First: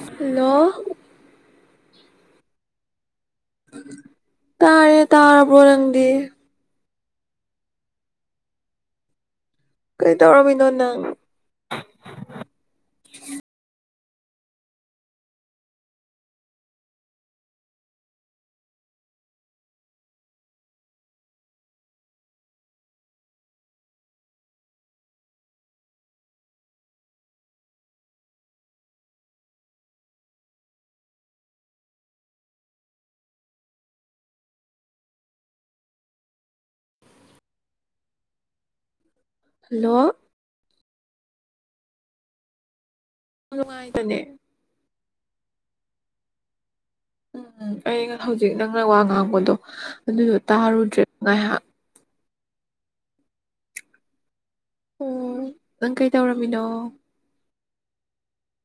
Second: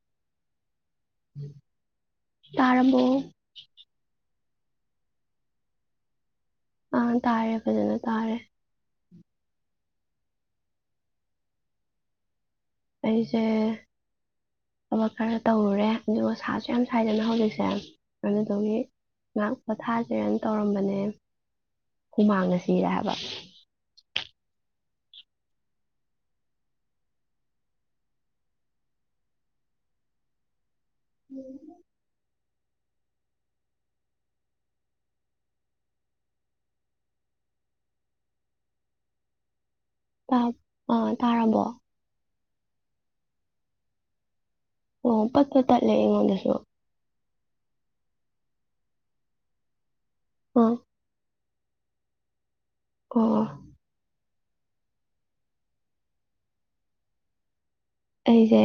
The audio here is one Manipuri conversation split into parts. ꯍꯜꯂꯣ ꯇꯥꯔꯔꯕꯣ ꯎꯝ ꯇꯥꯔꯦ ꯇꯔꯕ ꯂꯪꯗ ꯑꯥ ꯇꯥꯔꯦ ꯐꯖꯅ ꯇꯥꯔꯦ ꯀꯩ ꯇꯧꯔꯃꯤ ꯅꯣꯅ ꯑꯩꯁꯦ ꯊꯕꯛ ꯈꯔ ꯇꯧꯔꯨꯔꯦ ꯑꯗꯨꯒ ꯁꯥꯁꯨ ꯌꯥꯝ ꯁꯥꯏꯗꯅ ꯍꯧꯖꯤꯛꯁꯦ ꯑꯗꯨꯗꯨꯒꯤ ꯉꯥꯛ ꯄꯣꯊꯥꯁꯦꯅ ꯇꯧꯔꯝꯕꯅꯦ ꯍꯨꯃꯥꯡꯗ ꯁꯤꯔꯦ ꯍꯥꯏꯕ ꯎꯝ ꯍꯂꯣ ꯑ ꯇꯥꯔꯔꯕꯣ ꯅꯨꯡꯉꯥꯏꯇꯅꯦ ꯑꯣ ꯄꯠꯄ ꯇꯠꯂꯦ ꯑꯩꯉꯣꯟꯗꯁꯨ ꯎꯝ ꯎꯝ ꯑꯩꯅ ꯍꯧꯖꯤꯛ ꯅꯪꯅ ꯋꯥ ꯉꯥꯡꯕꯗꯣ ꯑꯗꯨꯗꯣ ꯑꯥ ꯇꯥꯔꯨꯗ꯭ꯔꯦ ꯉꯥꯏꯍꯥꯛ ꯑꯣ ꯑꯣ ꯅꯪ ꯀꯩ ꯇꯧꯔꯝꯃꯤꯅꯣ ꯑꯩꯁꯦ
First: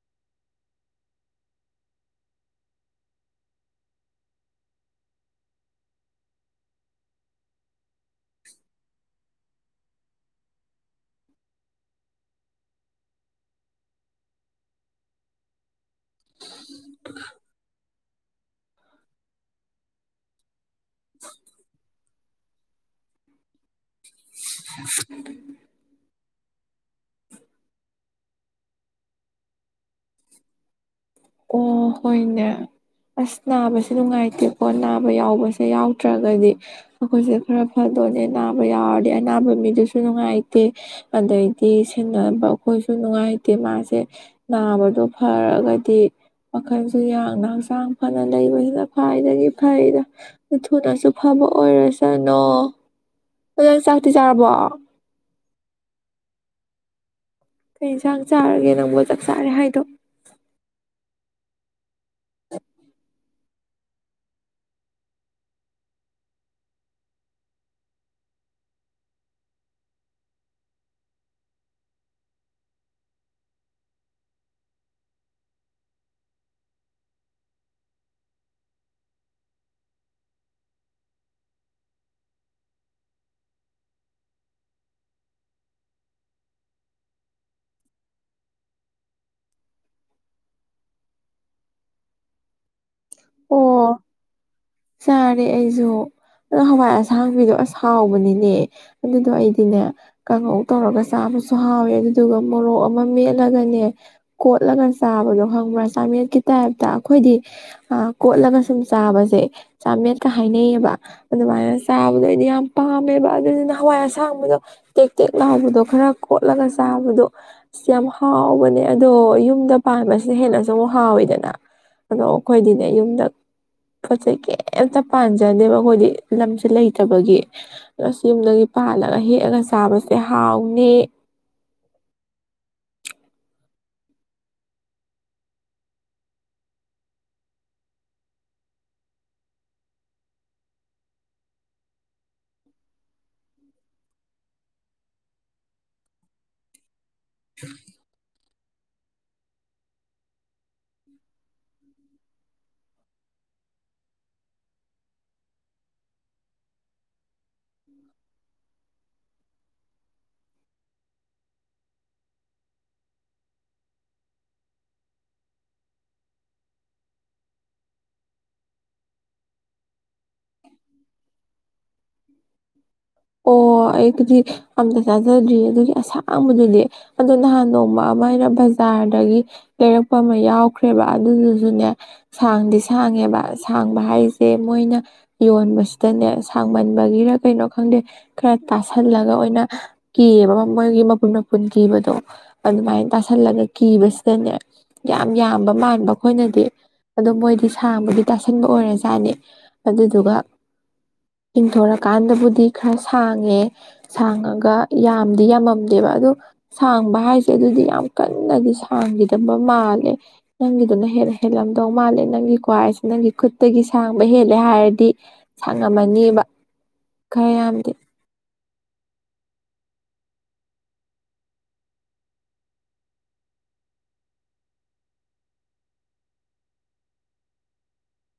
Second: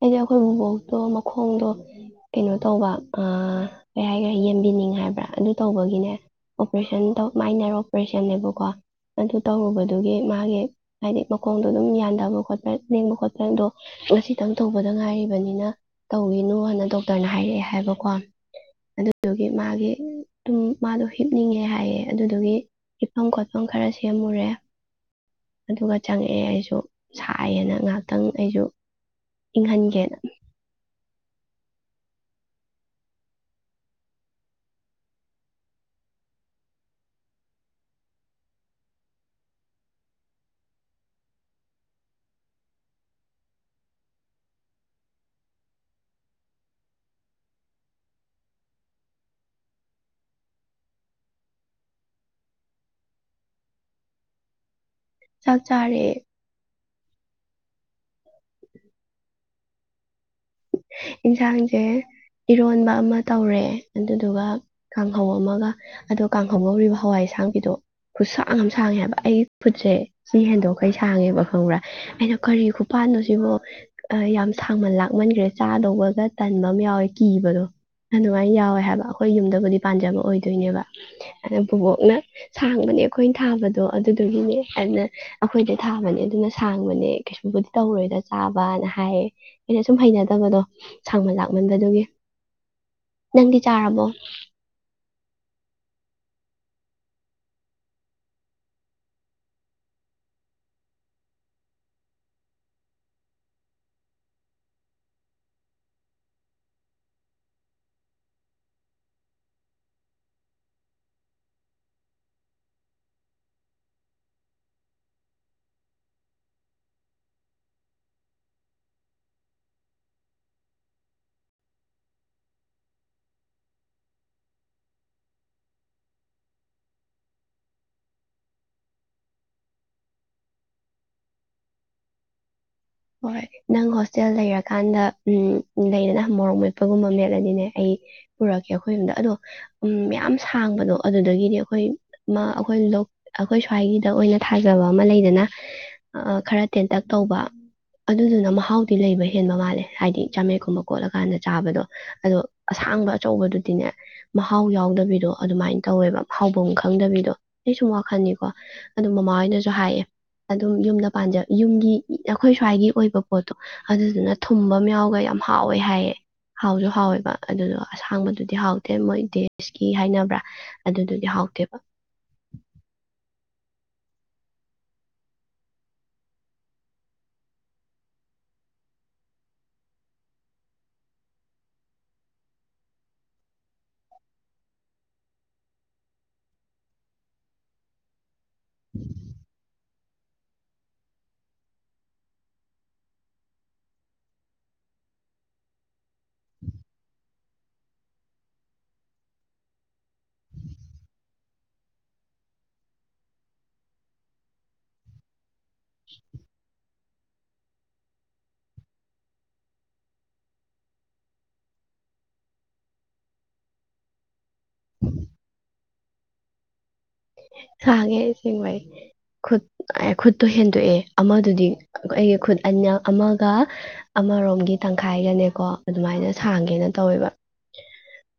ꯑꯩꯁꯦ ꯑꯩꯈꯣꯏ ꯕꯣꯛꯇꯣ ꯃꯈꯣꯡꯗꯣ ꯀꯩꯅꯣ ꯇꯧꯕ ꯀꯩ ꯍꯥꯏꯒꯔꯦ ꯌꯦꯟꯕꯤꯅꯤꯡ ꯍꯥꯏꯕ꯭ꯔꯥ ꯑꯗꯨ ꯇꯧꯕꯒꯤꯅꯦ ꯑꯣꯄꯔꯦꯁꯟꯧ ꯃꯥꯏꯅꯔ ꯑꯣꯄꯔꯦꯁꯟꯅꯦꯕꯀꯣ ꯑꯗꯨ ꯇꯧꯔꯨꯕꯗꯨꯒꯤ ꯃꯥꯒꯤ ꯍꯥꯏꯗꯤ ꯃꯈꯣꯡꯗꯣ ꯑꯗꯨꯝ ꯌꯥꯟꯗꯕ ꯈꯣꯠꯄ ꯂꯦꯡꯕ ꯈꯣꯠꯄ ꯪꯗꯣ ꯉꯁꯤꯇꯪ ꯇꯧꯕꯗ ꯉꯥꯏꯔꯤꯕꯅꯤꯅ ꯇꯧꯋꯤꯅꯣꯅ ꯗꯣꯛꯇꯔꯅ ꯍꯥꯏꯔꯛꯑꯦ ꯍꯥꯏꯕ ꯀꯣ ꯑꯗꯨꯗꯨꯒꯤ ꯃꯥꯒꯤ ꯇꯨꯡ ꯃꯥꯗꯣ ꯍꯤꯞꯅꯤꯡꯉꯦ ꯍꯥꯏꯌꯦꯦ ꯑꯗꯨꯗꯨꯒꯤ ꯏꯤꯐꯝ ꯈꯣꯠꯐꯝ ꯈꯔꯁꯤ ꯁꯦꯝꯃꯨꯔꯦ ꯑꯗꯨꯒ ꯆꯪꯉꯛ ꯑꯦ ꯑꯩꯁꯨ ꯁꯥꯏꯌꯦꯅ ꯉꯥꯛꯇ ꯈꯤꯇꯪ ꯑꯩꯁꯨ ꯏꯪꯍꯟꯒꯦꯅ ꯑꯣ ꯍꯣꯏꯅꯦ ꯑꯁ ꯅꯥꯕꯁꯦ ꯅꯨꯡꯉꯥꯏꯇꯦꯀꯣ ꯅꯥꯕ ꯌꯥꯎꯕꯁꯦ ꯌꯥꯎꯗ꯭ꯔꯒꯗꯤ ꯑꯩꯈꯣꯏꯁꯦ ꯈꯔ ꯐꯗꯣꯅꯦ ꯅꯥꯕ ꯌꯥꯎꯔꯗꯤ ꯑꯅꯥꯕ ꯃꯤꯗꯨꯁꯨ ꯅꯨꯡꯉꯥꯏꯇꯦ ꯑꯗꯩꯗꯤ ꯁꯦꯟꯅꯕ ꯑꯩꯈꯣꯏꯁꯨ ꯅꯨꯡꯉꯥꯏꯇꯦ ꯃꯥꯁꯦ ꯅꯥꯕꯗꯣ ꯐꯔꯒꯗꯤ ꯋꯥꯈꯜꯁꯨ ꯌꯥꯡꯅ ꯍꯛꯆꯥꯡ ꯐꯅ ꯂꯩꯕꯁꯤꯅ ꯈ꯭ꯋꯥꯏꯗꯒꯤ ꯐꯩꯗ ꯊꯨꯅꯁꯨ ꯐꯕ ꯑꯣꯏꯔꯁꯅꯨ ꯐꯖꯅ ꯆꯥꯛꯇꯤ ꯆꯥꯔꯕꯣ ꯆ ꯆꯔꯦ ꯀꯩ ꯌꯦꯟꯁꯥꯡ ꯆꯥꯔꯒꯦ ꯅꯪꯕꯨꯣ ꯆꯥꯛ ꯆꯥꯔꯦ ꯍꯥꯏꯗꯣ ꯏꯟꯖꯥꯡꯁꯦ ꯏꯔꯣꯣꯟꯕꯃ ꯇꯧꯔꯦ ꯑꯗꯨꯗꯨꯒ ꯀꯥꯡꯍꯧ ꯑꯃꯒ ꯑꯗꯣ ꯀꯥꯡꯍꯧ ꯂꯧꯔꯤꯕ ꯍꯋꯥꯏ ꯑꯁꯥꯡꯕꯤꯗꯣ ꯈꯨꯠꯁꯥꯡ ꯑꯃ ꯁꯥꯡꯉꯦ ꯍꯥꯏꯕ ꯑꯩ ꯐꯨꯠꯁꯦ ꯁꯤ ꯍꯦꯟꯗꯣꯛꯈꯩ ꯁꯥꯡꯉꯦꯕ ꯈꯪꯕ꯭ꯔꯥ ꯑꯩꯅ ꯀꯔꯤ ꯈꯨꯄꯥꯟꯅꯣ ꯁꯤꯕꯣ ꯌꯥꯝ ꯁꯥꯡꯃꯟ ꯂꯥꯛꯃꯟꯈ꯭ꯔꯦ ꯆꯥꯗꯧꯕꯒ ꯇꯟꯕ ꯑꯃ ꯌꯥꯎꯋꯦ ꯀꯤꯕꯗꯣ ꯑꯗꯨꯃꯥꯏꯅ ꯌꯥꯎꯋꯦ ꯍꯥꯏꯕ ꯑꯩꯈꯣꯏ ꯌꯨꯝꯗꯕꯨꯗꯤ ꯄꯥꯟꯖꯕ ꯑꯣꯏꯗꯣꯏꯅꯦꯕ ꯑꯗꯨꯅ ꯄꯨꯕꯣꯛꯅ ꯁꯥꯡꯕꯅꯦ ꯑꯩꯈꯣꯏꯅ ꯊꯥꯕꯗꯣ ꯑꯗꯨꯗꯨꯒꯤꯅꯦ ꯑꯗꯨꯅ ꯑꯩꯈꯣꯏꯗ ꯊꯥꯕꯅꯦ ꯑꯗꯨꯅ ꯁꯥꯡꯕꯅꯦ ꯀꯩꯁꯨꯕꯨꯗꯤ ꯇꯧꯔꯣꯏꯗ ꯆꯥꯕꯅ ꯍꯥꯏꯌꯦ ꯑꯩꯅ ꯁꯨꯝ ꯍꯩꯅ ꯐꯠꯇꯕꯗꯣ ꯁꯥꯡꯃꯟ ꯂꯥꯛꯃꯟꯕꯗꯨꯒꯤ ꯅꯪꯗꯤ ꯑꯣ ꯆꯥꯔꯕꯣ ꯁꯥꯔꯦ ꯑꯩꯁꯨ ꯑꯗꯣ ꯍꯋꯥꯏ ꯑꯁꯥꯡꯕꯤꯗꯣ ꯑꯁ ꯍꯥꯎꯕꯅꯤꯅꯦ ꯑꯗꯨꯗꯣ ꯑꯩꯗꯤꯅꯦ ꯀꯥꯡꯉꯧ ꯇꯧꯔꯒ ꯆꯥꯕꯁꯨ ꯍꯥꯎꯋꯦ ꯑꯗꯨꯗꯨꯒ ꯃꯣꯔꯣꯛ ꯑꯃ ꯃꯦꯠꯂꯒꯅꯦ ꯀꯣꯠꯂꯒ ꯆꯥꯕꯗꯣ ꯍꯪꯕ꯭ꯔꯥ ꯆꯥꯃꯦꯠꯀꯤ ꯇꯥꯏꯞꯇ ꯑꯩꯈꯣꯏꯗꯤ ꯀꯣꯠꯂꯒ ꯁꯨꯝ ꯆꯥꯕꯁꯦ ꯆꯥꯃꯦꯠꯀ ꯍꯥꯏꯅꯩꯌꯦꯕ ꯑꯗꯨꯃꯥꯏꯅ ꯆꯥꯕꯗꯣ ꯑꯩꯗꯤ ꯌꯥꯝ ꯄꯥꯝꯃꯦꯕ ꯑꯗꯨꯗꯨꯅ ꯍꯋꯥꯏ ꯑꯁꯥꯡꯕꯗꯣ ꯇꯦꯛ ꯇꯦꯛ ꯂꯥꯎꯕꯗꯣ ꯈꯔ ꯀꯣꯠꯂꯒ ꯆꯥꯕꯗꯣ ꯌꯥꯝ ꯍꯥꯎꯕꯅꯦ ꯑꯗꯣ ꯌꯨꯝꯗ ꯄꯥꯟꯕꯁꯤꯗ ꯍꯦꯟꯅꯁꯨ ꯑꯃꯨꯛ ꯍꯥꯎꯋꯤꯗꯅ ꯑꯗꯣ ꯑꯩꯈꯣꯏꯗꯤ ꯌꯨꯝꯗ ꯄꯣꯠ ꯆꯩꯩ ꯀꯩꯝꯇ ꯄꯥꯟꯖꯅꯦꯕ ꯑꯩꯈꯣꯏꯗꯤ ꯂꯝꯁꯦ ꯂꯩꯇꯕꯒꯤ ꯑ ꯌꯨꯝꯗꯒꯤ ꯄꯥꯜꯂꯒ ꯍꯦꯛꯑꯒ ꯆꯥꯕꯁꯦ ꯍꯥꯎꯅꯤ ꯍꯣꯏ ꯅꯪ ꯍꯣꯁꯇꯦꯜ ꯂꯩꯔꯀꯥꯟꯗ ꯎ ꯂꯩꯗꯅ ꯃꯣꯔꯣꯛ ꯃꯦꯠꯄꯒꯨꯝꯕ ꯃꯦꯠꯂꯅꯤꯅꯦ ꯑꯩ ꯄꯨꯔꯛꯀꯦ ꯑꯩꯈꯣꯏ ꯌꯣꯝꯗ ꯑꯗꯣ ꯃ ꯁꯥꯡꯕꯗꯣ ꯑꯗꯨꯗꯒꯤꯗꯤ ꯑꯩꯈꯣꯏ ꯑꯩꯈꯣꯏ ꯑꯩꯈꯣꯏ ꯁ꯭ꯋꯥꯏꯒꯤꯗ ꯑꯣꯏꯅ ꯊꯥꯖꯕ ꯑꯃ ꯂꯩꯗꯅ ꯈꯔ ꯇꯦꯟꯇꯛ ꯇꯧꯕ ꯑꯗꯨꯗꯨꯅ ꯃꯍꯥꯎꯗꯤ ꯂꯩꯕ ꯍꯦꯟꯕ ꯃꯥꯜꯂꯦ ꯍꯥꯏꯗꯤ ꯆꯥꯃꯦꯦꯛꯀꯨꯝꯕ ꯀꯣꯠꯂꯀꯥꯟꯗ ꯆꯥꯕꯗꯣ ꯑꯗꯣ ꯑꯁꯥꯡꯕ ꯑꯆꯧꯕꯗꯨꯗꯤꯅꯦ ꯃꯍꯥꯎ ꯌꯥꯎꯗꯕꯤꯗꯣ ꯑꯗꯨꯃꯥꯏꯅ ꯇꯧꯋꯦꯕ ꯃꯍꯥꯎꯐꯝ ꯈꯪꯗꯕꯤꯗꯣ ꯑꯩ ꯁꯨꯝ ꯋꯥꯈꯟꯅꯤꯀꯣ ꯑꯗꯨ ꯃꯃꯥ ꯍꯣꯏꯅꯁꯨ ꯍꯥꯏꯑꯦ ꯑꯗꯨꯝ ꯌꯨꯝꯗ ꯄꯥꯟꯖ ꯌꯨꯝꯒꯤ ꯑꯩꯈꯣꯏ ꯁ꯭ꯋꯥꯏꯒꯤ ꯑꯣꯏꯕ ꯄꯣꯠꯇꯣ ꯑꯗꯨꯗꯨꯅ ꯊꯨꯝꯕ ꯌꯥꯎꯒ ꯌꯥꯝ ꯍꯥꯎꯋꯦ ꯍꯥꯏꯌꯦꯦ ꯍꯥꯎꯁꯨ ꯍꯥꯎꯋꯦꯕ ꯑꯗꯨꯗꯣ ꯑꯁꯥꯡꯕꯗꯨꯗꯤ ꯍꯥꯎꯇꯦ ꯃꯣꯏ ꯗꯦꯁꯀꯤ ꯍꯥꯏꯅꯕ꯭ꯔꯥ ꯑꯗꯨꯗꯨꯗꯤ ꯍꯥꯎꯇꯦꯕ ꯑꯣ ꯑꯩꯕꯨꯗꯤ ꯑꯝꯇ ꯆꯥꯖꯗ꯭ꯔꯤꯌꯦ ꯑꯗꯨꯒꯤ ꯑꯁꯥꯡꯕꯗꯨꯗꯤ ꯑꯗꯣ ꯅꯍꯥꯟ ꯅꯣꯡꯃ ꯑꯃ ꯑꯩꯅ ꯕꯖꯥꯔꯗꯒꯤ ꯂꯩꯔꯛꯄ ꯑꯃ ꯌꯥꯎꯈ꯭ꯔꯦꯕ ꯑꯗꯨꯗꯨꯁꯨꯅꯦ ꯁꯥꯡꯗꯤ ꯁꯥꯡꯉꯦꯕ ꯑ ꯁꯥꯡꯕ ꯍꯥꯏꯁꯦ ꯃꯣꯏꯅ ꯌꯣꯟꯕꯁꯤꯗꯅꯦ ꯃꯟꯕꯒꯤꯔ ꯀꯩꯅꯣ ꯈꯪꯗꯦ ꯈꯔ ꯇꯥꯁꯜꯂꯒ ꯑꯣꯏꯅ ꯀꯤꯌꯦꯕ ꯃꯣꯏꯒꯤ ꯃꯄꯨꯟ ꯃꯄꯨꯟ ꯀꯤꯕꯗꯣ ꯑꯗꯨꯃꯥꯏꯅ ꯇꯥꯁꯜꯂꯒ ꯀꯤꯕꯁꯤꯗꯅꯦ ꯌꯥꯝ ꯌꯥꯝꯕ ꯃꯥꯟꯕ ꯑꯩꯈꯣꯏꯅꯗꯤ ꯑꯣ ꯃꯣꯏꯗꯤ ꯁꯥꯡꯕꯗꯤ ꯇꯥꯁꯟꯕ ꯑꯣꯏꯔꯖꯥꯠꯅꯤ ꯑꯗꯨꯗꯨꯒ ꯌꯦꯤꯡꯊꯣꯔꯀꯥꯟꯗꯕꯨꯗꯤ ꯈꯔ ꯁꯥꯡꯉꯦ ꯁꯥꯡꯉꯒ ꯌꯥꯝꯗꯤ ꯌꯥꯝꯃ ꯗꯦꯕ ꯑꯗꯣ ꯁꯥꯡꯕ ꯍꯥꯏꯁꯦ ꯑꯗꯨꯗꯤ ꯌꯥꯝ ꯀꯟꯅꯗꯤ ꯁꯥꯡꯈꯤꯗꯕ ꯃꯥꯜꯂꯦ ꯅꯪꯒꯤꯗꯨꯅ ꯍꯦꯟꯅ ꯍꯦꯜꯂꯝꯗꯧ ꯃꯥꯜꯂꯦ ꯅꯪꯒꯤ ꯀ꯭ꯋꯥꯏꯁꯦ ꯅꯪꯒꯤ ꯈꯨꯠꯇꯒꯤ ꯁꯥꯡꯕ ꯍꯦꯜꯂꯦ ꯍꯥꯏꯔꯗꯤ ꯁꯥꯡꯉꯝꯃꯅꯤ ꯈꯔ ꯌꯥꯝꯗꯤꯦ ꯑꯦꯡꯕꯩ ꯈꯨꯠ ꯈꯨꯠꯇꯣ ꯍꯦꯟꯗꯣꯛꯑꯦ ꯑꯃꯗꯨꯗꯤ ꯑꯩꯒꯤ ꯈꯨꯠ ꯑꯅꯤ ꯑꯃꯒ ꯑꯃꯔꯣꯝꯒꯤ ꯇꯪꯈꯥꯏꯒꯅꯦꯀꯣ ꯑꯗꯨꯃꯥꯏꯅ ꯁꯥꯡꯒꯦꯅ ꯇꯧꯋꯦꯕ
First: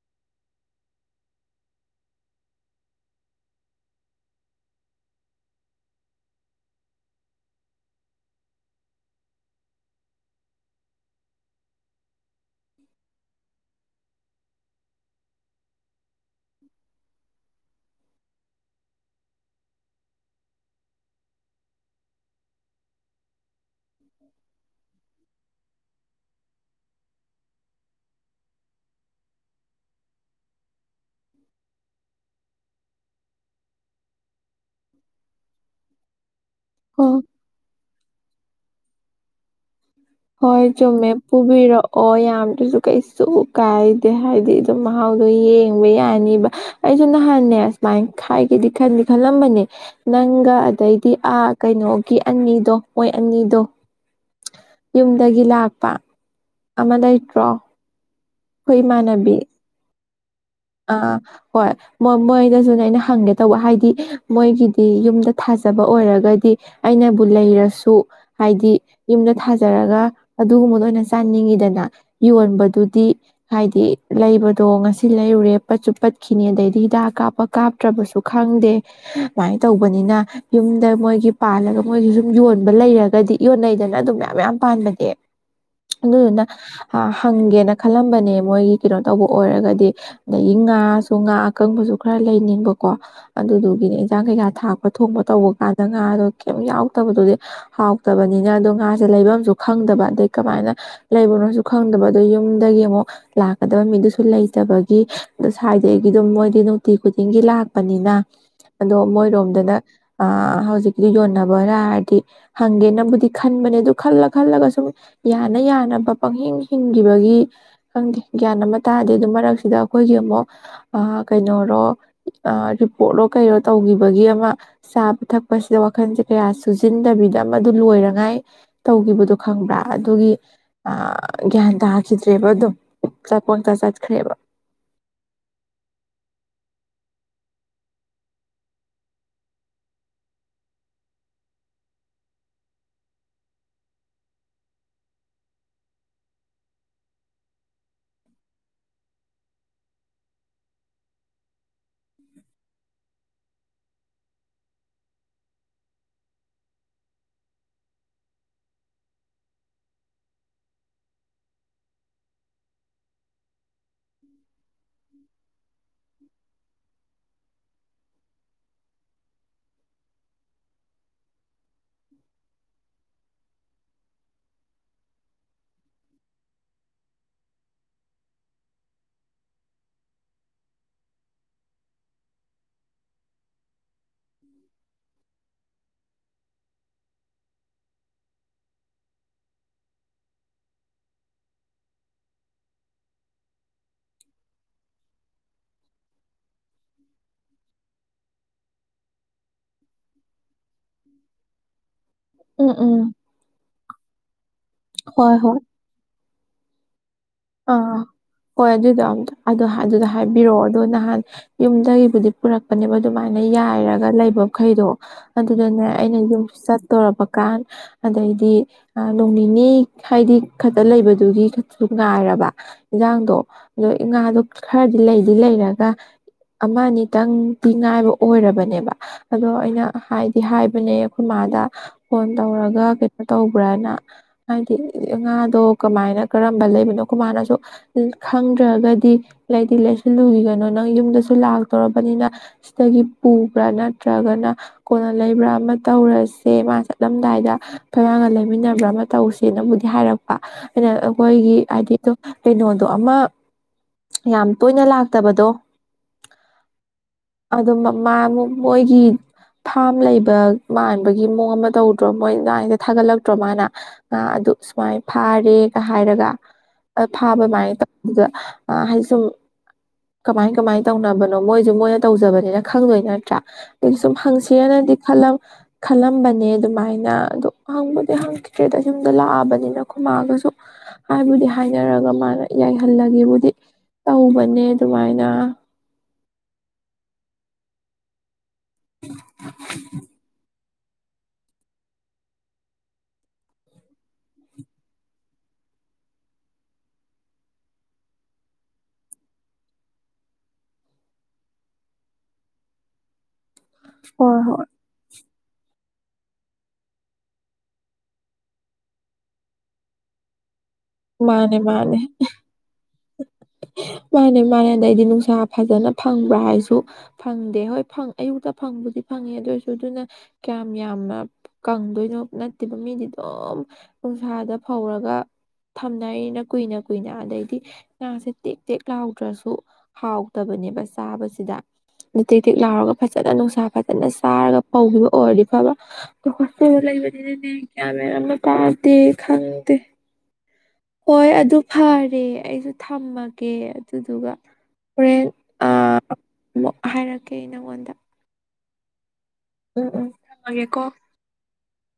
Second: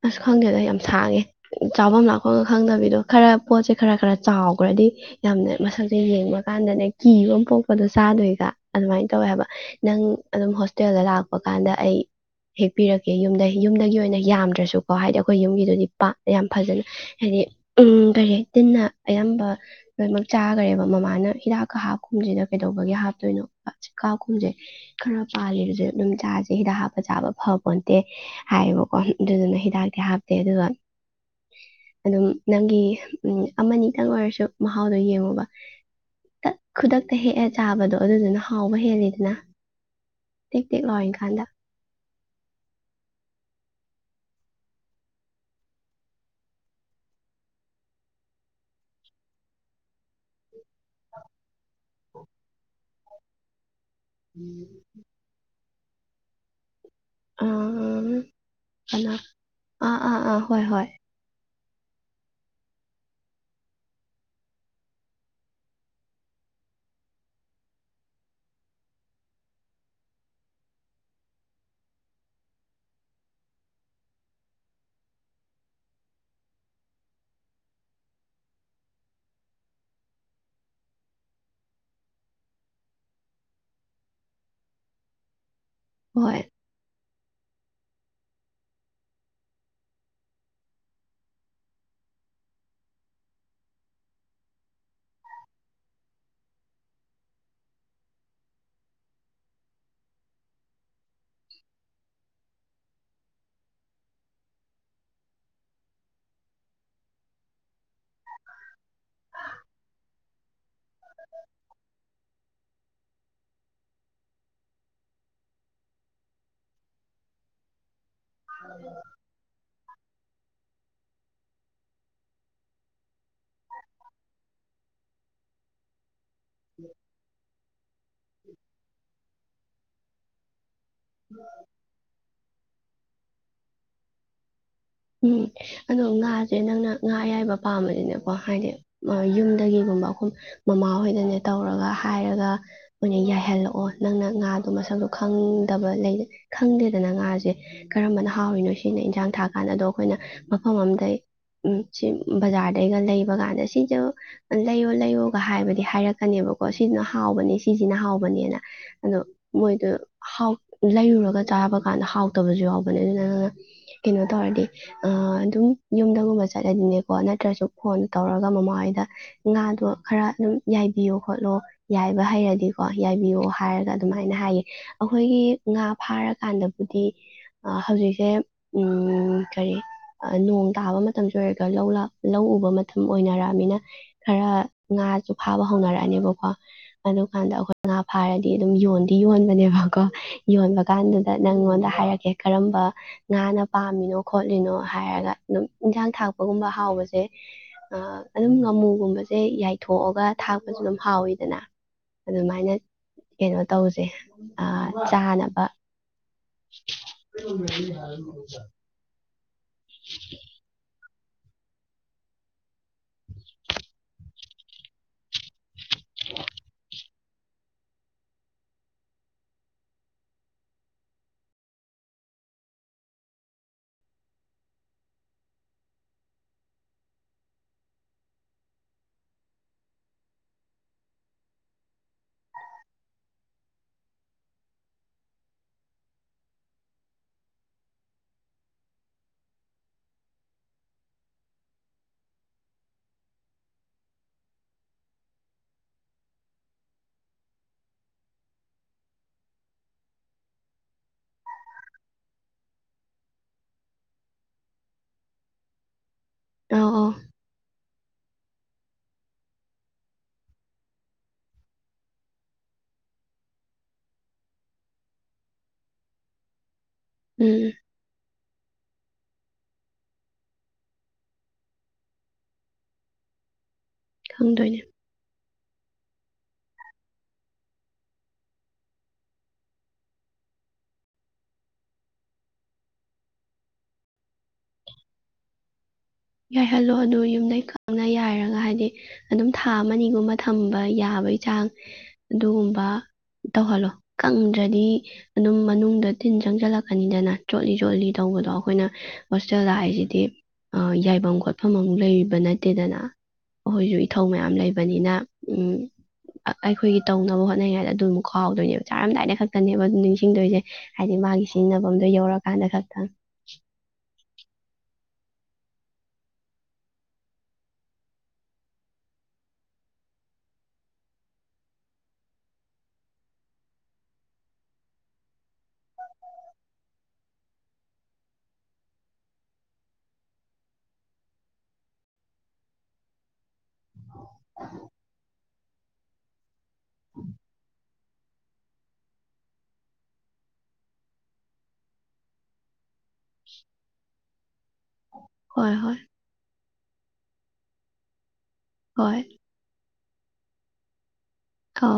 ꯑꯁ ꯈꯪꯗꯦꯗꯣ ꯌꯥꯝ ꯁꯥꯡꯉꯦ ꯆꯥꯐꯝ ꯂꯥꯛꯐꯝꯒ ꯈꯪꯗꯕꯤꯗꯣ ꯈꯔ ꯄꯣꯠꯁꯦ ꯈꯔ ꯈꯔ ꯆꯥꯎꯈ꯭ꯔꯗꯤ ꯌꯥꯝꯅ ꯃꯁꯛꯁꯦ ꯌꯦꯡꯕ ꯀꯥꯟꯗꯅꯦ ꯀꯤꯕ ꯄꯣꯛꯄꯗꯣ ꯆꯥꯗꯣꯏꯒ ꯑꯗꯨꯃꯥꯏꯅ ꯇꯧꯋꯦ ꯍꯥꯏꯕ ꯅꯪ ꯑꯗꯨꯝ ꯍꯣꯁꯇꯦꯜꯗ ꯂꯥꯛꯄ ꯀꯥꯟꯗ ꯑꯩ ꯍꯦꯛꯄꯤꯔꯛꯀꯦ ꯌꯨꯝꯗ ꯌꯨꯝꯗꯒꯤ ꯑꯣꯏꯅ ꯌꯥꯝꯗ꯭ꯔꯁꯨꯀꯣ ꯍꯥꯏꯗꯤ ꯑꯩꯈꯣꯏ ꯌꯨꯝꯒꯤꯗꯨꯗꯤ ꯌꯥꯝ ꯐꯖꯅ ꯍꯥꯏꯗꯤ ꯎ ꯀꯔꯤ ꯇꯤꯟꯅ ꯑꯌꯥꯝꯕ ꯂꯣꯏꯅꯃꯛ ꯆꯥꯈꯔꯦꯕ ꯃꯃꯥꯅ ꯍꯤꯗꯥꯛꯀ ꯍꯥꯞꯈꯨꯝꯁꯤꯅ ꯀꯩꯗꯧꯕꯒꯤ ꯍꯥꯞꯇꯣꯏꯅꯣ ꯆꯀꯥꯈꯨꯝꯁꯦ ꯈꯔ ꯄꯥꯜꯂꯤꯕꯁꯨꯦ ꯑꯗꯨꯝ ꯆꯥꯁꯦ ꯍꯤꯗꯥꯛ ꯍꯥꯞꯄ ꯆꯥꯕ ꯐꯄꯣꯟꯇꯦ ꯍꯥꯏꯌꯦꯕꯀꯣ ꯑꯗꯨꯗꯨꯅ ꯍꯤꯗꯥꯛꯇꯤ ꯍꯥꯞꯇꯦ ꯑꯗꯨꯒ ꯑꯗꯨꯝ ꯅꯪꯒꯤ ꯎꯝ ꯑꯃꯅꯤꯇꯪ ꯑꯣꯏꯔꯁꯨ ꯃꯍꯥꯎꯗꯣ ꯌꯦꯡꯉꯣꯕ ꯈꯨꯗꯛꯇ ꯍꯣꯏ ꯍꯦꯛꯑ ꯆꯥꯕꯗꯣ ꯑꯗꯨꯗꯨꯅ ꯍꯥꯎꯕ ꯍꯗꯅ ꯍꯣꯏ ꯆꯨꯝꯃꯦ ꯄꯨꯕꯤꯔꯛꯑꯣ ꯌꯥꯝꯗ꯭ꯔꯁꯨ ꯀꯩꯁꯨ ꯀꯥꯏꯗꯦ ꯍꯥꯏꯗꯤ ꯑꯗꯨꯝ ꯃꯍꯥꯎꯗꯣ ꯌꯦꯡꯕ ꯌꯥꯅꯤꯕ ꯑꯩꯁꯨ ꯅꯍꯥꯟꯅꯦ ꯑꯁꯨꯃꯥꯏꯅ ꯈꯥꯏꯒꯦꯗꯤ ꯈꯟꯗꯤ ꯈꯜꯂꯝꯕꯅꯦ ꯅꯪꯒ ꯑꯗꯩꯗꯤ ꯑꯥ ꯀꯩꯅꯣꯒꯤ ꯑꯅꯤꯗꯣ ꯑꯣꯏ ꯑꯅꯤꯗꯨ ꯎꯝ ꯇ ꯑꯃꯗꯩ ꯇ꯭ꯔ ꯑꯥ ꯍꯨꯣꯏꯃꯥꯟꯕꯤ ꯎꯥ ꯑ ꯑꯥ ꯍꯣꯏ ꯃꯣꯏ ꯃꯣꯏꯗꯁꯨꯅꯦ ꯑꯩꯅ ꯍꯪꯒꯦ ꯇꯧꯕ ꯍꯥꯏꯗꯤ ꯃꯣꯏꯒꯤꯗꯤ ꯌꯨꯝꯗ ꯊꯥꯖꯕ ꯑꯣꯏꯔꯒꯗꯤ ꯑꯩꯅꯕꯨ ꯂꯩꯔꯁꯨ ꯍꯥꯏꯗꯤ ꯌꯨꯝꯗ ꯊꯥꯖꯔꯒ ꯑꯗꯨꯒꯨꯝꯕꯗ ꯑꯣꯏꯅ ꯆꯥꯅꯤꯡꯉꯤꯗꯅ ꯌꯣꯟꯕꯗꯨꯗꯤ ꯍꯥꯏꯗꯤ ꯂꯩꯕꯗꯣ ꯉꯁꯤ ꯩꯔ ꯔꯦꯞꯄ ꯆꯨꯞꯄꯠꯈꯤꯅꯤ ꯑꯗꯩꯗꯤ ꯍꯤꯗꯥꯛ ꯀꯥꯞꯄ ꯀꯥꯞꯇ꯭ꯔꯕꯁꯨ ꯈꯪꯗꯦ ꯁꯨꯃꯥꯏꯅ ꯇꯧꯕꯅꯤꯅ ꯌꯨꯝꯗ ꯃꯣꯏꯒꯤ ꯄꯥꯜꯂꯒ ꯃꯣꯏꯒꯤ ꯁꯨꯝ ꯌꯣꯟꯕ ꯂꯩꯔꯒꯗꯤ ꯌꯣꯟꯅꯩꯗꯅ ꯑꯗꯨꯝ ꯃꯌꯥꯝ ꯌꯥꯝ ꯄꯥꯟꯕꯅꯦ ꯍꯣꯏ ꯑꯗꯨꯅ ꯑ ꯍꯪꯒꯦꯅ ꯈꯜꯂꯝꯕꯅꯦ ꯃꯣꯏꯒꯤ ꯀꯩꯅꯣ ꯇꯧꯕ ꯑꯣꯏꯔꯒꯗꯤ ꯑꯗꯒꯤ ꯉꯥꯁꯨ ꯉꯥ ꯑꯀꯪꯕꯁꯨ ꯈꯔ ꯂꯩꯅꯤꯡꯕꯀꯣ ꯑꯗꯨꯗꯨꯒꯤꯅꯦ ꯏꯟꯖꯥꯡ ꯀꯩꯀꯥ ꯊꯥꯛꯄ ꯊꯣꯡꯕ ꯇꯧꯕ ꯀꯥꯟꯗ ꯉꯥꯗꯣ ꯀꯩꯝ ꯌꯥꯎꯗꯕꯗꯨꯗꯤ ꯍꯥꯎꯇꯕꯅꯤꯅ ꯑꯗꯣ ꯉꯥꯁꯦ ꯂꯩꯕ ꯑꯃꯁꯁꯨ ꯈꯪꯗꯕ ꯑꯗꯩ ꯀꯃꯥꯏꯅ ꯂꯩꯕꯅꯣꯁꯨ ꯈꯪꯗꯕ ꯑꯗ ꯌꯨꯝꯗꯒꯤ ꯑꯃꯨꯛ ꯂꯥꯛꯀꯗꯕ ꯃꯤꯗꯨꯁꯨ ꯂꯩꯇꯕꯒꯤ ꯒꯤ ꯑ ꯁ꯭ꯋꯥꯏ ꯑꯩꯗꯒꯤ ꯑꯗꯨꯝ ꯃꯣꯏꯗꯤ ꯅꯨꯡꯇꯤ ꯈꯨꯗꯤꯡꯒꯤ ꯂꯥꯛ ꯑꯣ ꯃꯣꯏꯔꯣꯗ ꯍꯧꯖꯤ ꯌꯣꯟꯅꯕꯔ ꯍꯥꯏꯔꯗꯤ ꯍꯪꯒꯦ ꯇꯤ ꯈꯟꯕꯅꯦ ꯑꯗꯨ ꯈꯜꯂ ꯈꯜꯂꯒ ꯁꯨꯝ ꯌꯥꯅ ꯌꯥꯅꯕ ꯄꯪꯍꯤꯡ ꯍꯤꯡꯈꯤꯕꯒꯤ ꯈꯪꯗꯦ ꯒ꯭ꯌꯥꯟ ꯑꯃ ꯇꯥꯔꯗꯤ ꯑꯗꯨꯝ ꯃꯔꯛ ꯁꯤꯗ ꯑꯩꯈꯣꯏꯒꯤ ꯑꯃꯨꯛ ꯀꯩꯅꯣꯔꯣ ꯔꯤꯄꯣꯔꯠꯔꯣ ꯀꯔꯣ ꯇꯧꯈꯤꯕꯒꯤ ꯑꯃ ꯆꯥꯕ ꯊꯛꯄꯁꯤꯗ ꯋꯥꯈꯜꯁꯦ ꯀꯌꯥ ꯁꯨꯖꯤꯟꯗꯕꯤꯗ ꯃꯗꯨ ꯂꯣꯏꯅꯉꯥꯏ ꯇꯧꯈꯤꯕꯗꯣ ꯈꯪꯕ꯭ꯔꯥ ꯑꯗꯨꯒꯤ ꯑ ꯒ꯭ꯌꯥꯟ ꯇ ꯍꯥꯈꯤꯗ꯭ꯔꯦꯕ ꯑ ꯑꯗꯨꯣ ꯆꯥꯛꯄꯣꯟꯆꯥ ꯆꯠꯈ꯭ꯔꯦꯕ ꯎꯝ ꯑꯗꯣ ꯉꯥꯁꯦ ꯅꯪꯅ ꯉꯥ ꯑ ꯌꯥꯏꯕ ꯄꯥꯝꯕꯕꯁꯤꯅꯀꯣ ꯍꯥꯏꯗꯤ ꯌꯨꯝꯗꯒꯤꯒꯨꯝꯕ ꯑꯩꯈꯨꯝ ꯃꯃꯥꯍꯣꯏꯗꯅꯦ ꯇꯧꯔꯒ ꯍꯥꯏꯔꯒ ꯑꯩꯣꯏ ꯑꯣꯏꯅ ꯌꯥꯏꯍꯜꯂꯛꯑꯣ ꯅꯪꯅ ꯉꯥꯗꯣ ꯃꯁꯛꯗꯣ ꯈꯪꯗꯕ ꯂꯩ ꯈꯪꯗꯦꯗꯅ ꯉꯥꯁꯦ ꯀꯔꯝꯕꯅ ꯍꯥꯎꯔꯤꯅꯣ ꯁꯤꯅ ꯏꯟꯁꯥꯡ ꯊꯥꯛ ꯀꯥꯟꯗ ꯑꯗꯣ ꯑꯩꯈꯣꯏꯅ ꯃꯐꯝ ꯑꯝꯗꯒꯤꯩ ꯎꯝ ꯁꯤ ꯕꯖꯥꯔꯗꯩꯒ ꯂꯩꯕ ꯀꯥꯟꯗ ꯁꯤꯁꯨ ꯂꯩꯌꯣ ꯂꯩꯌꯣꯒ ꯍꯥꯏꯕꯗꯤ ꯍꯥꯏꯔꯛꯀꯅꯦꯕꯀꯣ ꯁꯤꯁꯤꯅ ꯍꯥꯎꯕꯅꯦ ꯁꯤꯁꯤꯅ ꯍꯥꯎꯕꯅꯦꯅ ꯑꯗꯣ ꯃꯣꯏꯗꯣꯥꯎ ꯂꯩꯔꯨꯔꯒ ꯆꯥꯕ ꯀꯥꯟꯗ ꯍꯥꯎꯇꯕꯁꯨ ꯍꯥꯎꯕꯅꯦ ꯑꯗꯨꯅ ꯑꯗꯨꯅ ꯀꯣ ꯇꯧꯔꯗꯤ ꯑꯗꯨꯝ ꯌꯨꯝꯗꯒꯨꯝꯕ ꯆꯠꯂꯗꯤꯅꯦꯀꯣ ꯅꯠꯇ꯭ꯔꯁꯨ ꯐꯣꯟ ꯇꯧꯔꯒ ꯃꯃꯥ ꯍꯣꯏꯗ ꯉꯥꯗꯣ ꯈꯔ ꯑꯗꯨꯝ ꯌꯥꯏꯕꯤꯌꯣ ꯈꯣꯠꯂꯣ ꯌꯥꯏꯕ ꯍꯩꯔꯗꯤꯀꯣ ꯌꯥꯏꯕꯤꯌꯣ ꯍꯥꯏꯔꯒ ꯑꯗꯨꯃꯥꯏꯅ ꯍꯥꯏꯌꯦ ꯑꯩꯈꯣꯏꯒꯤ ꯉꯥ ꯐꯥꯔꯀꯥꯟꯗꯕꯨꯗꯤ ꯍꯧꯖꯤꯛꯁꯦ ꯎ ꯎ ꯀꯔꯤ ꯅꯣꯡ ꯇꯥꯕ ꯃꯇꯝꯁꯨ ꯑꯣꯏꯔꯒ ꯂꯧ ꯂꯧ ꯎꯕ ꯃꯇꯝ ꯑꯣꯏꯅꯔꯛꯑꯃꯤꯅ ꯈꯔ ꯉꯥꯁꯨ ꯐꯥꯕ ꯍꯧꯅꯔꯛꯑꯅꯦꯕꯀꯣ ꯑꯗꯨ ꯀꯥꯟꯗ ꯑꯩꯈꯣꯏ ꯉꯥ ꯐꯥꯔꯗꯤ ꯑꯗꯨꯝ ꯌꯣꯟꯗꯤ ꯌꯣꯟꯕꯅꯦꯕꯀꯣ ꯌꯣꯟꯕ ꯀꯥꯟꯗꯨꯗ ꯅꯪꯉꯣꯟꯗ ꯍꯥꯏꯔꯛꯀꯦ ꯀꯔꯝꯕ ꯉꯥꯅ ꯄꯥꯝꯃꯤꯅꯣ ꯈꯣꯠꯂꯤꯅꯣ ꯍꯥꯏꯔꯒ ꯑꯗꯨꯝ ꯏꯟꯖꯥꯡ ꯊꯥꯛꯄꯒꯨꯝꯕ ꯍꯥꯎꯕꯁꯦ ꯑꯗꯨꯝ ꯉꯥꯃꯨꯒꯨꯝꯕꯁꯦ ꯌꯥꯏꯊꯣꯛꯑꯒ ꯊꯥꯛ ꯑꯗꯨꯝ ꯍꯥꯎꯋꯤꯗꯅ ꯎꯝ ꯑꯗꯨꯃꯥꯏꯅ ꯎꯝ ꯀꯩꯅꯣ ꯇꯧꯁꯦ ꯍꯣꯏ ꯆꯥꯅꯕ [unintelligible] ꯑ ꯍꯣꯏ ꯑꯗꯨꯗ ꯏ ꯑꯗꯣ ꯑꯗꯨꯗ ꯍꯥꯏꯕꯤꯔꯛꯑꯣ ꯑꯗꯣ ꯅꯍꯥꯟ ꯌꯨꯝꯗꯒꯤꯕꯨꯗꯤ ꯄꯨꯔꯛꯄꯅꯦꯕ ꯑꯗꯨꯃꯥꯏꯅ ꯌꯥꯏꯔꯒ ꯂꯩꯕ ꯃꯈꯩꯗꯣ ꯑꯗꯨꯗꯅꯦ ꯑꯩꯅ ꯌꯨꯝꯁꯨ ꯆꯠꯇꯣꯔꯔꯕꯀꯥꯟ ꯑꯗꯩꯗꯤ ꯅꯣꯡ ꯅꯤꯅꯤ ꯍꯥꯏꯗꯤ ꯈꯛꯇ ꯂꯩꯕꯗꯨꯒꯤ ꯉꯥꯏ ꯏꯟꯖꯥꯡꯗꯣ ꯑꯗꯣ ꯉꯥꯗꯣ ꯈꯔꯗꯤ ꯂꯩꯗꯤ ꯂꯩꯔꯒ ꯑꯃ ꯑꯅꯤꯇꯪꯗꯤꯤ ꯉꯥꯏꯕ ꯑꯣꯏꯔꯕꯅꯦꯕ ꯑꯗꯣ ꯑꯩꯅ ꯍꯥꯏꯗꯤ ꯍꯥꯏꯕꯅꯦ ꯑꯩꯈꯣꯏ ꯃꯥꯗ ꯐꯣꯟ ꯇꯧꯔꯒ ꯀꯩꯅꯣ ꯇꯧꯕ꯭ꯔꯅ ꯍꯥꯏꯗꯤ ꯉꯥꯗꯣ ꯀꯃꯥꯏꯅ ꯀꯔꯝꯕ ꯂꯩꯕꯅꯣ ꯀ ꯃꯥꯅꯁꯨ ꯈꯪꯗ꯭ꯔꯒꯗꯤ ꯂꯩꯗꯤ ꯂꯩꯁꯤꯜꯂꯨꯈꯤꯒꯅꯣ ꯅꯪ ꯌꯨꯝꯗꯁꯨ ꯂꯥꯛꯇꯧꯔꯕꯅꯤꯅ ꯁꯤꯗꯒꯤ ꯄꯨꯕ꯭ꯔꯥ ꯅꯠꯇ꯭ꯔꯒꯅ ꯀꯣꯟꯅ ꯂꯩꯕ꯭ꯔꯥ ꯑꯃ ꯇꯧꯔꯁꯦ ꯃꯥ ꯆꯠꯂꯝꯗꯥꯏꯗ ꯈꯣꯏꯔꯒ ꯂꯩꯃꯤꯟꯅꯕ꯭ꯔꯥ ꯑꯃ ꯇꯧꯁꯦꯅꯕꯨꯗꯤ ꯍꯥꯏꯔꯛꯄ ꯑꯩꯅ ꯑꯩꯈꯣꯏꯒꯤ ꯍꯥꯏꯗꯤ ꯑꯗꯨ ꯀꯩꯅꯣꯗꯣ ꯑꯃ ꯌꯥꯝ ꯇꯣꯏꯅ ꯂꯥꯛꯇꯕꯗꯣ ꯑꯧ ꯑ ꯃꯥ ꯃꯣꯏꯒꯤ ꯐꯥꯝ ꯂꯩꯕ ꯃꯥꯟꯕꯒꯤ ꯃꯑꯣꯡ ꯑꯃ ꯇꯧꯗ꯭ꯔꯣ ꯃꯣꯏ ꯗꯥꯗ ꯊꯥꯒꯠꯂꯛꯇ꯭ꯔꯣ ꯃꯥꯅ ꯉꯥ ꯑꯗꯨ ꯁꯨꯃꯥꯏꯅ ꯐꯥꯔꯦꯒ ꯍꯥꯏꯔꯒ ꯎꯝ ꯐꯥꯕꯃꯥꯏꯅ ꯇꯧꯕꯗ ꯑꯩ ꯁꯨꯝ ꯀꯃꯥꯏ ꯀꯃꯥꯏ ꯇꯧꯅꯕꯅꯣ ꯃꯣꯏꯁꯨ ꯃꯣꯏꯅ ꯇꯧꯖꯕꯅꯤꯅ ꯈꯪꯗꯣꯏ ꯅꯠꯇ꯭ꯔꯥ ꯑꯗꯨ ꯁꯨꯝ ꯈꯪꯗꯣꯏꯅꯦ ꯐꯪꯁꯦꯅꯗꯤ ꯈꯂꯝ ꯈꯜꯂꯝꯕꯅꯦ ꯑꯗꯨꯃꯥꯏꯅ ꯑꯗꯣ ꯍꯪꯕꯨꯗꯤ ꯍꯪꯈꯤꯗ꯭ꯔꯦꯗ ꯁꯨꯝꯗ ꯂꯥꯛꯑꯕꯅꯤꯅ ꯈꯨꯃꯑꯒꯁꯨ ꯍꯥꯏꯕꯨꯗꯤ ꯍꯥꯏꯅꯔꯒ ꯃꯥꯅ ꯌꯥꯏꯍꯜꯂꯒꯕꯨꯗꯤ ꯇꯧꯕꯅꯦ ꯑꯗꯨꯃꯥꯏꯅ ꯌꯥꯏꯍꯜꯂꯣ ꯑꯗꯨ ꯌꯨꯝꯗꯩ ꯈꯪꯅ ꯌꯥꯏꯔꯒ ꯍꯥꯏꯗꯤ ꯑꯗꯨꯝ ꯊꯥ ꯑꯒꯨꯝꯕ ꯊꯝꯕ ꯌꯥꯕꯩ ꯆꯥꯡ ꯑꯗꯨꯒꯨꯝꯕ ꯇꯧꯍꯜꯂꯣ ꯀꯪꯗ꯭ꯔꯗꯤ ꯑꯗꯨꯝ ꯃꯅꯨꯡꯗ ꯇꯤꯟ ꯆꯪꯁꯤꯜꯂꯛꯀꯅꯤꯗꯅ ꯆꯣꯠꯂꯤ ꯆꯣꯠꯂꯤ ꯇꯧꯕꯗꯣ ꯑꯩꯈꯣꯏꯅ ꯍꯣꯁꯇꯦꯜꯗꯥꯛꯏꯁꯤꯗꯤ ꯐꯐꯝ ꯈꯣꯠꯐꯝ ꯑꯃ ꯂꯩꯔꯤꯕ ꯅꯠꯇꯦꯗꯅ ꯑꯩꯈꯣꯏꯁꯨ ꯏꯊꯧ ꯍꯣꯏ ꯃꯌꯥꯝ ꯍꯣꯏ ꯂꯩꯕꯅꯤꯅ ꯎ ꯑꯩꯈꯣꯏꯒꯤ ꯇꯧꯅꯕ ꯍꯣꯠꯅꯔꯤꯉꯥꯏꯗ ꯑꯗꯨ ꯑꯃꯨꯛ ꯈꯥꯎꯍꯥꯎꯗꯣꯏꯅꯦꯕ ꯆꯥꯔꯝꯗꯥꯏꯗ ꯈꯛꯇꯅꯦꯕ ꯑꯗꯨ ꯅꯤꯡꯁꯤꯡꯗꯣꯏꯁꯦ ꯍꯥꯏꯗꯤ ꯃꯥꯒꯤ ꯃꯥꯅꯦ ꯃꯥꯅꯦ ꯁꯤꯖꯤꯟꯅꯐꯝꯗꯣ ꯌꯧꯔꯀꯥꯟꯗ ꯈꯛ ꯃꯥꯅꯦ ꯃꯥꯅꯦꯗꯏꯗꯅ ꯅꯨꯡꯁꯥ ꯐꯖꯅ ꯐꯪꯕ꯭ꯔꯥ ꯍꯥꯏꯁꯨ ꯐꯪꯗꯦ ꯍꯣꯏ ꯑꯌꯨꯛꯇ ꯐꯪꯕꯨꯗꯤ ꯐꯪꯉꯦ ꯑꯗꯨꯏꯁꯨ ꯑꯗꯨꯅ ꯀꯌꯥꯝ ꯌꯥꯝꯅ ꯀꯪꯗꯣꯏꯅꯣ ꯅꯠꯇꯦꯕ ꯃꯤꯗꯤ ꯑꯗꯨꯝ ꯅꯨꯡꯁꯥꯗ ꯐꯧꯔꯒ ꯊꯝꯅꯔꯤꯅ ꯀꯨꯏꯅ ꯀꯨꯏꯅ ꯑꯗꯩꯗꯤ ꯉꯥꯁꯦ ꯇꯦꯛ ꯇꯦꯛ ꯂꯥꯎꯗ꯭ꯔꯁꯨ ꯍꯥꯎꯗꯕꯅꯦꯕ ꯆꯥꯕꯁꯤꯗ ꯑꯗ ꯇꯦꯛ ꯇꯦꯛ ꯂꯥꯎꯔꯒ ꯐꯖꯅ ꯅꯨꯡꯁꯥ ꯐꯖꯅ ꯆꯥꯔꯒ ꯐꯧꯈꯤꯕ ꯑꯣꯏꯔꯗꯤ ꯐꯕꯕ ꯂꯩꯕꯅꯤꯅꯅꯦꯥꯦ ꯈꯪꯗꯦ ꯍꯣꯏ ꯑꯗꯨ ꯐꯔꯦ ꯑꯩꯁꯨ ꯊꯝꯃꯒꯦ ꯑꯗꯨꯗꯨꯒ ꯔꯦ ꯍꯣꯏ ꯑ ꯍꯣꯏ ꯍꯥꯏꯔꯛꯀꯦ ꯅꯪꯉꯣꯟꯗ ꯍꯣꯏ ꯎꯝ ꯎꯝ ꯊꯃꯒꯦꯀꯣ ꯑ